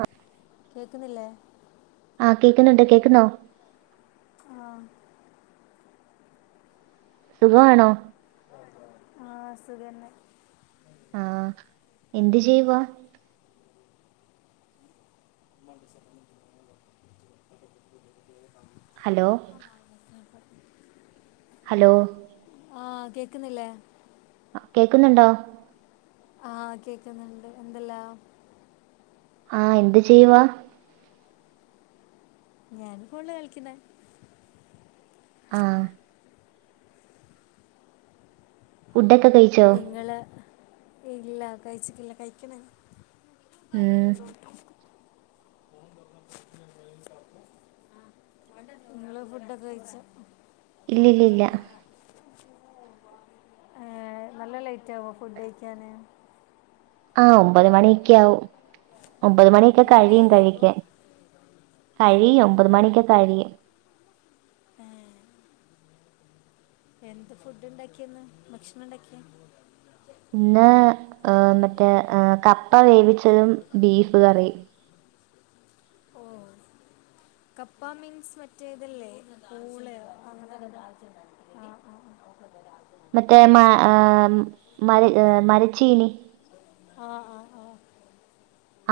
അഹ് കേക്ക്ന്നില്ലേ? ആ കേക്ക്ന്ന്ണ്ട്. കേക്ക്ന്നോ? ആഹ് സുഖാണോ? ആ സുഖന്നെ. ആഹ് എന്ത് ചെയ്യുവാ? ഹലോ ഹലോ ആഹ് കേക്ക്ന്നില്ലേ? കേക്ക്ന്നുണ്ടോ? ആഹ് കേക്ക്ന്നുണ്ട്. എന്തല്ലാ? ആഹ് എന്ത് ചെയ്യുവാ? ഞാന് ഫോൺല് കളിക്ക്ന്ന്. ആഹ് ഫുഡൊക് ഇങ്ങള് ഇല്ല കഴിച്ചിക്കില്ല. കഴിക്കണ ഉം ഇങ്ങള് ഫുഡൊക്കെ കഴിച്ചോ? ഇല്ലില്ലില്ല ഏഹ് നല്ല ലേറ്റാവോ ഫുഡ്ഡഴിക്കാന്? ആഹ് ഒമ്പത് മണിയൊക്കെയാവും. ഒമ്പത് മണിയൊക്കെ കഴിയും മൂന്നായില്ലേ ഇപ്പോൾ കഴിക്കാൻ. ഓ കഴിയും ഒമ്പത് മണിക്കെ കഴിയും. ഏഹ് എന്ത് ഫുഡ്ണ്ടാക്കിയെ ഇന്ന്? ഭക്ഷണണ്ടാക്കിയെ? ഇന്ന് ഈഹ് മറ്റേ ഈഹ് കപ്പ വേവിച്ചതും ബീഫ് കറി ഓഹ്. കപ്പാ മീൻസ് മറ്റേ ഇതല്ലേ, പൂളയോ അങ്ങനെ എന്തോ? മറ്റേ മ ആഹ് മര മരച്ചീനി അ ആ ആ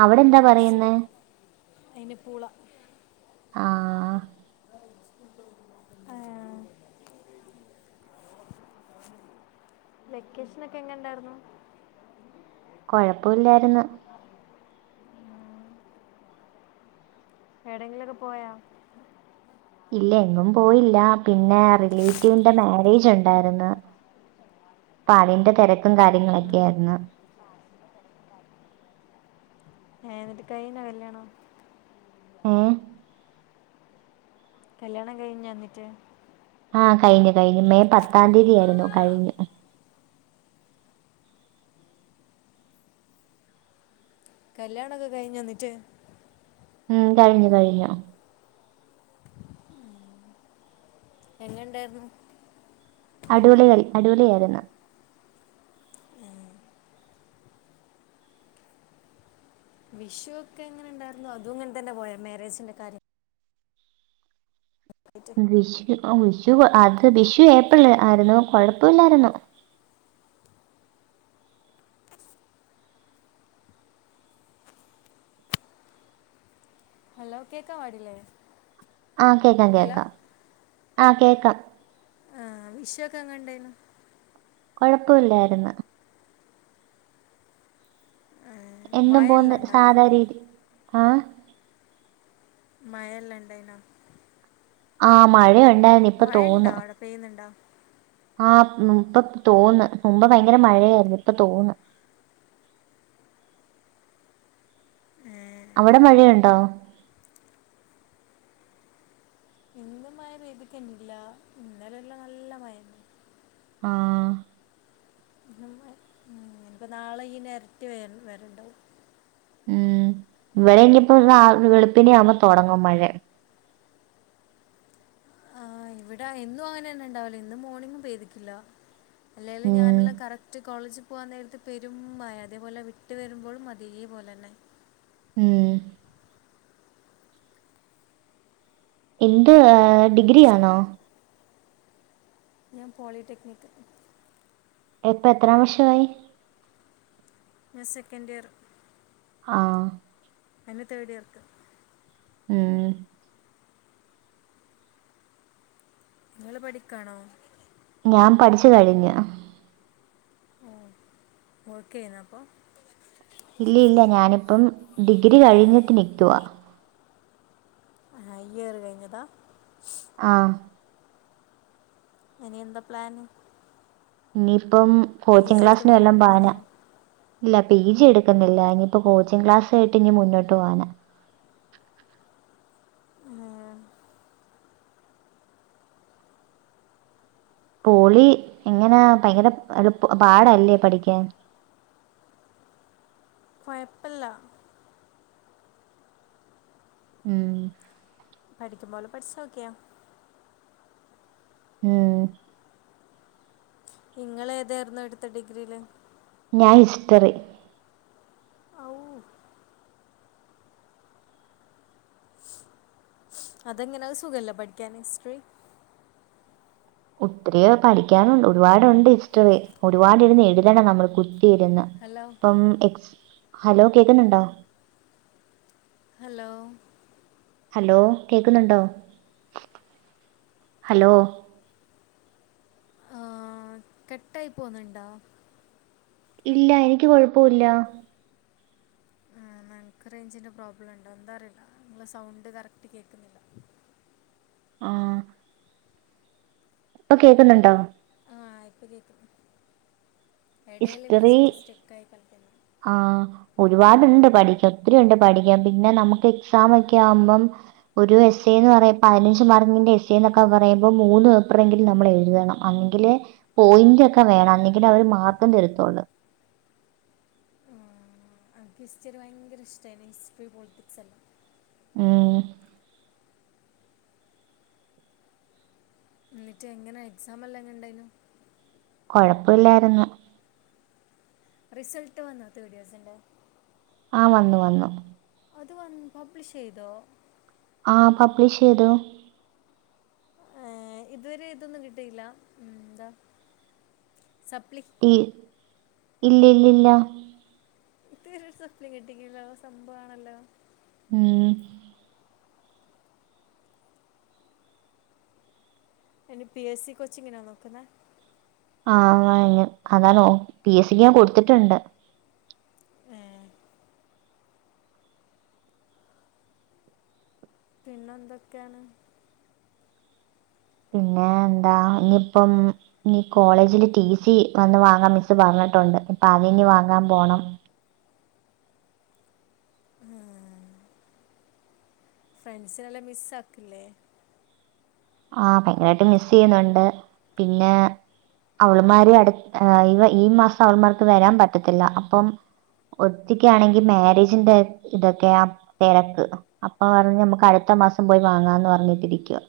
അവിടെ എന്താ പറയ്ന്നേ? അയ്ന് പൂള ആഹ് ആഹ് വെക്കേഷനൊക്കെ എങ്ങനെണ്ടായിരുന്നു? കൊഴപ്പില്ലായിരുന്നു. ഏടെങ്കിലൊക്കെ പോയാ? ഇല്ല എങ്ങും പോയില്ല. പിന്നെ റിലേറ്റീവിന്റെ മാരേജുണ്ടായിരുന്നു. പ്പതിന്റെ തെരക് ക്കും കാര്യങ്ങളൊക്കെ ഉം. ആയിര്ന്ന്. ഏ ന്നിട്ട് കൈഞ്ഞോ കല്യാണം മ് കല്യാണം കഴിഞ്ഞ ന്നിറ്റ് ആഹ് കഴിഞ്ഞു കഴിഞ്ഞു മെയ് പത്താം തീയതി ആയിരുന്നു കഴിഞ്ഞു. കല്യാണൊക്കെ കഴിഞ്ഞന്നിറ്റ് മ് കഴിഞ്ഞു കഴിഞ്ഞു എങ്ങെ ണ്ടായിര്ന്നു അടിപൊളി കൽ അടിപൊളിയായിരുന്നു വിഷു ഒക്കെ എങ്ങനെ ണ്ടായിര്ന്നു അതും ങ്ങനെ തന്നെ പോയ മാരേജിന്റെ കാര്യം ആയിട്ട് വിഷ് ആ വിഷു അത് വിഷു ഏപ്രിൽ ആര്ന്നു കൊഴപ്പ ഇല്ലാര്ന്നു. ഹലോ കേക്കാ പാടില്ലേ ആ കേക്കാം ഹലോ കേക്കാം ആ കേക്കാം ആ വിഷൊക്കെ എങ്ങനെ ഇണ്ടായിരുന്നു. കൊഴപ്പവില്ലായിര്ന്നു ഏ, എന്നും മഴ എല്ലാം പോവ്ന്ന് ഉണ്ടാടാ സാധാ രീതി ആ മഴയെല്ലാം ഇണ്ടെയ്നോ? ആ മഴയൊൺ മഴണ്ടോ അവ്ടെ പെയ്യ്ന്ന്ണ്ടോ? ആ മ് ഇപ്പ തോന്ന് മുമ്പ് ഭയങ്കര മഴയായ്ര്ന്ന് ഇപ്പ തോന്നാ ഉം അവിടെ മഴയുണ്ടോ ഇന്നും മഴ പെയ്ത്ക്കെന്നെഇല്ല ഇന്നലെല്ലാം നല്ല മഴന്നെ ആ ഇന്നും മഴ ഉം ഇഞ്‌പ്പം നാളെ ഇയ്യ്ന്റെ എര്ട്ടി വെ വെര്ണ്ടാവും ഉം ഇവടെ ഇഞ്ഞ്പ്പം നാ വെളുപ്പിനെ ആവ്മ്പേ തൊടങ്ങും മഴ ആ ഇവിടെ എന്നും അങ്ങനെയെന്നെ ഇണ്ടാവല് ഇന്ന് മോർണിങ്ങും പേയ്തിട്ടില്ല അല്ലെല് ഉം ഞാന്ള്ള കറക്റ്റ് കോളേജ് പോവാനേരത്ത് പെരുംമഴ അതേപോലെ വിട്ട് വരുമ്പോളും അതെ പോലെന്നെ മ് എന്ത് ആ ഡിഗ്രി ആണോ ഞാ പോളിടെക്നിക്ക് ഇപ്പ എത്രാം വർഷവായി സെക്കന്റ് ഇയർ ആ എന്ന് തേർഡ് ഇയർക്ക് മ് ങ്ങൾ പഠിക്കാണോ ഞാൻ പഠിച്ച് കഴിഞ്ഞു ഓ വർക്ക് ചെയ്യ്ണോപ്പം ഇല്ല ഇല്ല ഞാനിപ്പം ഡിഗ്രി കഴിഞ്ഞിട്ട് നിക്കുവാ ഈ ഇയറ് കയിഞ്ഞതാ ആ ഇനി എന്താപ്ലാന്? നിർ പ്പം കോച്ചിങ് ക്ലാസ്സിന് വല്ലം മുന്നോട്ട് പാവനാ പോകുന്നതാണോ ഇല്ല പി ജി എട്ക്ക്ന്നില്ല ഇനിയിപ്പോ കോച്ചിങ് ക്ലാസ്സുയേറ്റ് ഇഞ്ഞ് മുന്നോട്ട് പോനം പോളി എങ്ങനാ ഭയങ്കര അത് പാടാല്ലേ പഠിക്കാൻ കൊയപ്പല്ല. ഉം പഠിക്കുമ്പോലെ പഠിച്ചോക്യേ ഉം ഇങ്ങളേതേര്ന്നെട്ത്ത ഡിഗ്രിയില്? ഞാൻ ഹിസ്റ്ററി. ഔ അതെങ്ങനെ അത് സുഖല്ലെ പഠിക്കാൻ ഹിസ്ട്രി? ഒത്തിരിയോ പഠിക്കാനുണ്ട് ഒരുപാടുണ്ട് ഹിസ്റ്ററി ഒരുപാടിരുന്നെഴുതണം നമ്മള് കു തിരുന്ന് ഹലോ പ്പം എക്സ് ഹലോ കേക്ക്ന്ന്ണ്ടോ? ഹലോ? ഹലോ കേക്ക്ന്ന്ണ്ടോ ഹലോ? ആ കെട്ടായി പോന്ന്ണ്ടാേ? ഇല്ല എനിക്ക് കൊഴപ്പൂല്ല ആ ഇന്നൻക്ക് റേഞ്ചിന്റെ പ്രോബ്ലണ്ടോ എന്താ അറീല്ല നിങ്ങെളെ സൗണ്ട് കറക്റ്റ് കേക്ക്ന്നില്ല. ആഹ് ഇപ്പ കേക്കുന്നുണ്ടോ? ആ യിപ്പകേക്ക്ന്ന് എടേല് ഹിസ്റ്ററി വെച്ചിട്ട് സ്റ്റെക്കായി കളിക്കുന്നു. ഒരുപാട്ണ്ട് പഠിക്കാൻ, ഒത്തിരി ഉണ്ട് പഠിക്കൻ. പിന്നെ നമ്ക്ക് എക്സാമൊക്കെ ആവുമ്പം ഒരു എസ് ഏന്ന് പറയെ പതിനഞ്ച് മാർക്കിന്റെ എസ് എന്നൊക്കെ പറയുമ്പോ മൂന്ന് പേപ്പറെങ്കിൽ നമ്മൾ എഴുതണം. അന്നങ്കിലേ പോയിന്റ് ഒക്കെ വേണം അല്ലെങ്കിലവര് മാർ കെന്റെരു തൊര അൻക്ക് ഹിസ്റ്ററി ഭയങ്കര ഇഷ്ടേയ്നു ഹിസ്റ്ററി പോളിറ്റിക്സെല്ലാം. ഉം. ന്നിട്ട് എങ്ങനാ എക്സാമെല്ലാം എങ്ങനെണ്ടായ്നു? കൊഴപ്പുല്ലാര്ന്നു റിസൾട്ട് വന്നോ തേർഡ് യിയേർസിന്റെ? ആഹ വന്നു വന്നു അത് വന്ന് പബ്ലിഷ് ചെയ്തോ? ആഹ് പബ്ലിഷ് ചെയ്തു ഏ ഇതുവരെ ഇതൊന്നും കിട്ടിയില്ല ഉം എന്താ സപ്ലി ഈ ഇല്ല ഇല്ല ഇല്ല ഇതുവരെ ഒരു സപ്ലി കിട്ടില്ല സംമ്പാണല്ലോ ഉം ഇനി പി എസ് സി കോച്ചിങ്നാ നോക്കുന്നെ. ആഹ വ അതിന് അതാണൊപി എസ് സി ക്ക് ഞാൻ കൊടുത്തിട്ടുണ്ട് പിന്നെ എന്തൊക്കെയാണ് പിന്നെ എന്താ ഇനിയിപ്പം ഇനി കോളേജില് ടി സി വന്ന് വാങ്ങാൻ മിസ്സ് പറഞ്ഞിട്ടുണ്ട് ഇപ്പൊ അത് ഇനി വാങ്ങാൻ പോണം. ഫ്രണ്ട്സിനെല്ലാം മിസ്സാക്ക്ണിലെ ആ ഭയങ്കരമായിട്ട് മിസ്സ് ചെയ്യുന്നുണ്ട് പിന്നെ അവൾമാര് അടുത്ത ഈ മാസം അവൾമാർക്ക് വരാൻ പറ്റത്തില്ല അപ്പം ഒരുത്തികാണെകിൽ മാരേജിന്റെ ഇതൊക്കെയാ തിരക്ക് അപ്പൊ പറഞ്ഞു നമ്മുക്ക് അടുത്ത മാസം പോയി വാങ്ങാന്ന് പറഞ്ഞിട്ടിരിക്കുവാ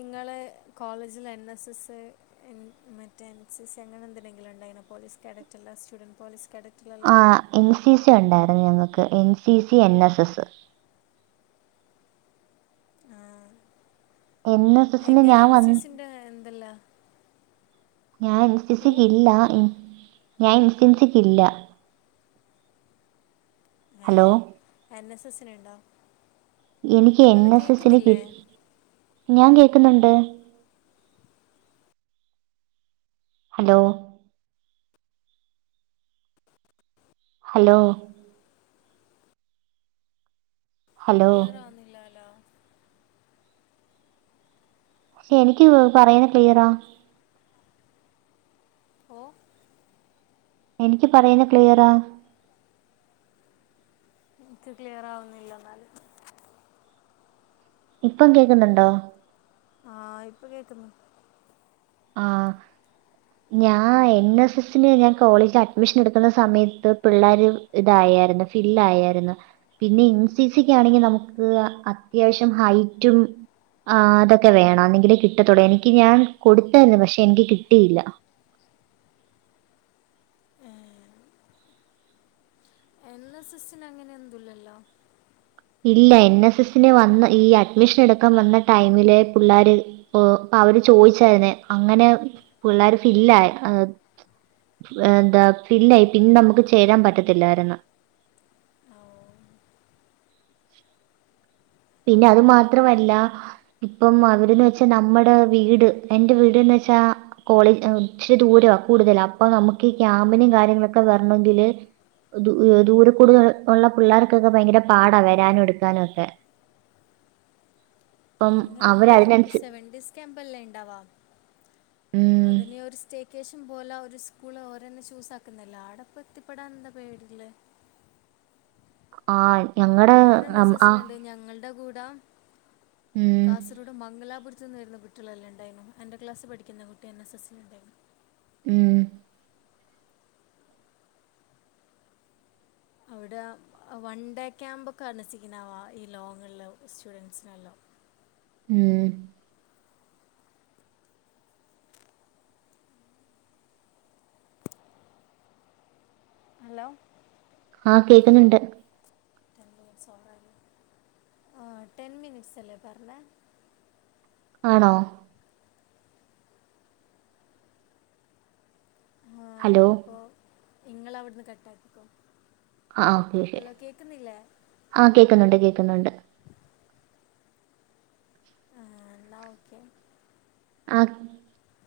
ഇങ്ങള് കോളേജിൽ എൻ എസ് എസ് മറ്റേ എൻ സി സി അങ്ങനെ എന്തെങ്കിലും ഉണ്ടായിരുന്നോ പോലീസ് കഡക്റ്റ അല്ല സ്റ്റുഡന്റ് പോലീസ് കണ്ടക്റ ആ എൻ സി സി ഒണ്ടാ ഞങ്ങക്ക് N C C N S S N S എസിന് എങ്ങനെ ഞാൻ എൻ സി വന്ന് സി ന്റെ എന്തല്ലാ ഞാൻ ൻ സി സി ക്കില്ല ഞാൻ ൻ സി സിക്ക് ഇല്ല ഹലോ സിന്ണ്ടോ എനിക്ക് എൻ എസ് എസ് സിനി കിട് ഞാൻ കേ ക്കുന്നുണ്ട് ഹലോ ഹലോ ഹലോ ക്ലിയറാകുന്നില്ലേലൊ പക്ഷെ എനിക്ക് പറയുന്ന ക്ലിയറാ ഓ എനിക്ക് പറയുന്ന ക്ലിയറാ എനിക്ക് ക്ലിയർ ആവുന്നില്ല എന്നാല് ഇപ്പം കേക്കുന്നുണ്ടോ ആഹ ഇപ്പൊ കേക്കുന്നു ആ ഞാൻ എൻ എസ് എസിന് ഞാൻ കോളേജിൽ അഡ്മിഷൻ എടുക്കുന്ന സമയത്ത് പിള്ളേര് ഇതായാരുന്നു ഫില്ലായാരുന്നു പിന്നെ എൻ സി സിക്ക് ആണെങ്കിൽ നമുക്ക് അത്യാവശ്യം ഹൈറ്റും അതൊക്കെ വേണം ന്നെങ്കിലെ കിട്ടത്തോടെ എനിക്ക് ഞാൻ കൊട് ര്ന്നു പക്ഷെ എനിക്ക് കിട്ടിയില്ല എൻ എസ് എസ് ന് അങ്ങനെന്തുല്ലല്ലോ ഇല്ല എൻ എസ് എസ് ന് വന്ന ഈ അഡ്മിഷൻ എടുക്കാൻ വന്ന ടൈമില് പിള്ളേര് പോ അവര് ചോയിച്ചേനെ അങ്ങനെ പിള്ളേർ ഫില്ലായി ആ ന്താ ഫില്ലായി പിന്നെ നമുക്ക് ചേരാൻ പറ്റത്തില്ലായിരുന്നു ഓ പിന്നെ അത് മാത്രമല്ല ഇപ്പം അവര്ന്ന് വെച്ചാ നമ്മടെ വീട് എന്റെ വീട്ന്ന് വെച്ചാ കോളേജ് ത്തിരി ദൂര കൂടുതല അപ്പൊ നമുക്ക് ഈ ക്യാമ്പിനും കാര്യങ്ങളൊക്കെ വരണമെങ്കില് ദൂരെ കൂടുതൽ ഉള്ള പിള്ളേർക്കൊക്കെ ഭയങ്കര പാടാ വരാനും എടുക്കാനും ഒക്കെ അപ്പം അങ്ങെ നമ്മള് അവരതിനനുസ സെവൻ ഡേയ്സ് ക്യാമ്പല്ലെണ്ടാവാ ഉം അതിനെ ഒരു സ്റ്റേ ക്കേഷം പോല ഒരു സ്കൂള് ഓരോന്നെ ചൂസാക്കുന്നല്ല ആടപ്പത്തിപ്പെടാനെന്താ പേടിളേ ആ ഞങ്ങടെ ഞാൻ എൻ എസ് ആ എസ്സിലുണ്ട് ഞങ്ങളുടെ കൂടെ ത ഉം കാസരോട് മംഗലാപുര അ നേരുന്ന കുട്ടളെല്ലാം ഉണ്ടായിരുന്നു എൻ്റെ ക്ലാസ്ൽ പഠിക്കുന്ന കുട്ടി എൻ എസ് എസ് സ ഉണ്ടായിരുന്നു ഉം അവിടെ വൺ ഡേ ക്യാമ്പ ഒക്കെ അന്നസിക്കുന്നാവ ഈ ലോങ്ങിലോ സ്റ്റുഡന്റ്സിനെല്ലോ ഉം ഹലോ ആഹ കേക്കുന്നുണ്ട് [unintelligible] ഓ ആ ടെൻ മിനിറ്റ്സ്ല്ലേ പറഞ്ഞണ ആണോ ഹലോ നിങ്ങളവിടന്ന് കട്ടാക്കിക്കോ ആ ഓക്കെ ഹലോ കേൾക്കുന്നില്ലേ ആ കേക്കുന്നുണ്ട് കേ ക്ക് ന്നൊണ്ട് എല്ലാം ഓക്കെ [inaudible]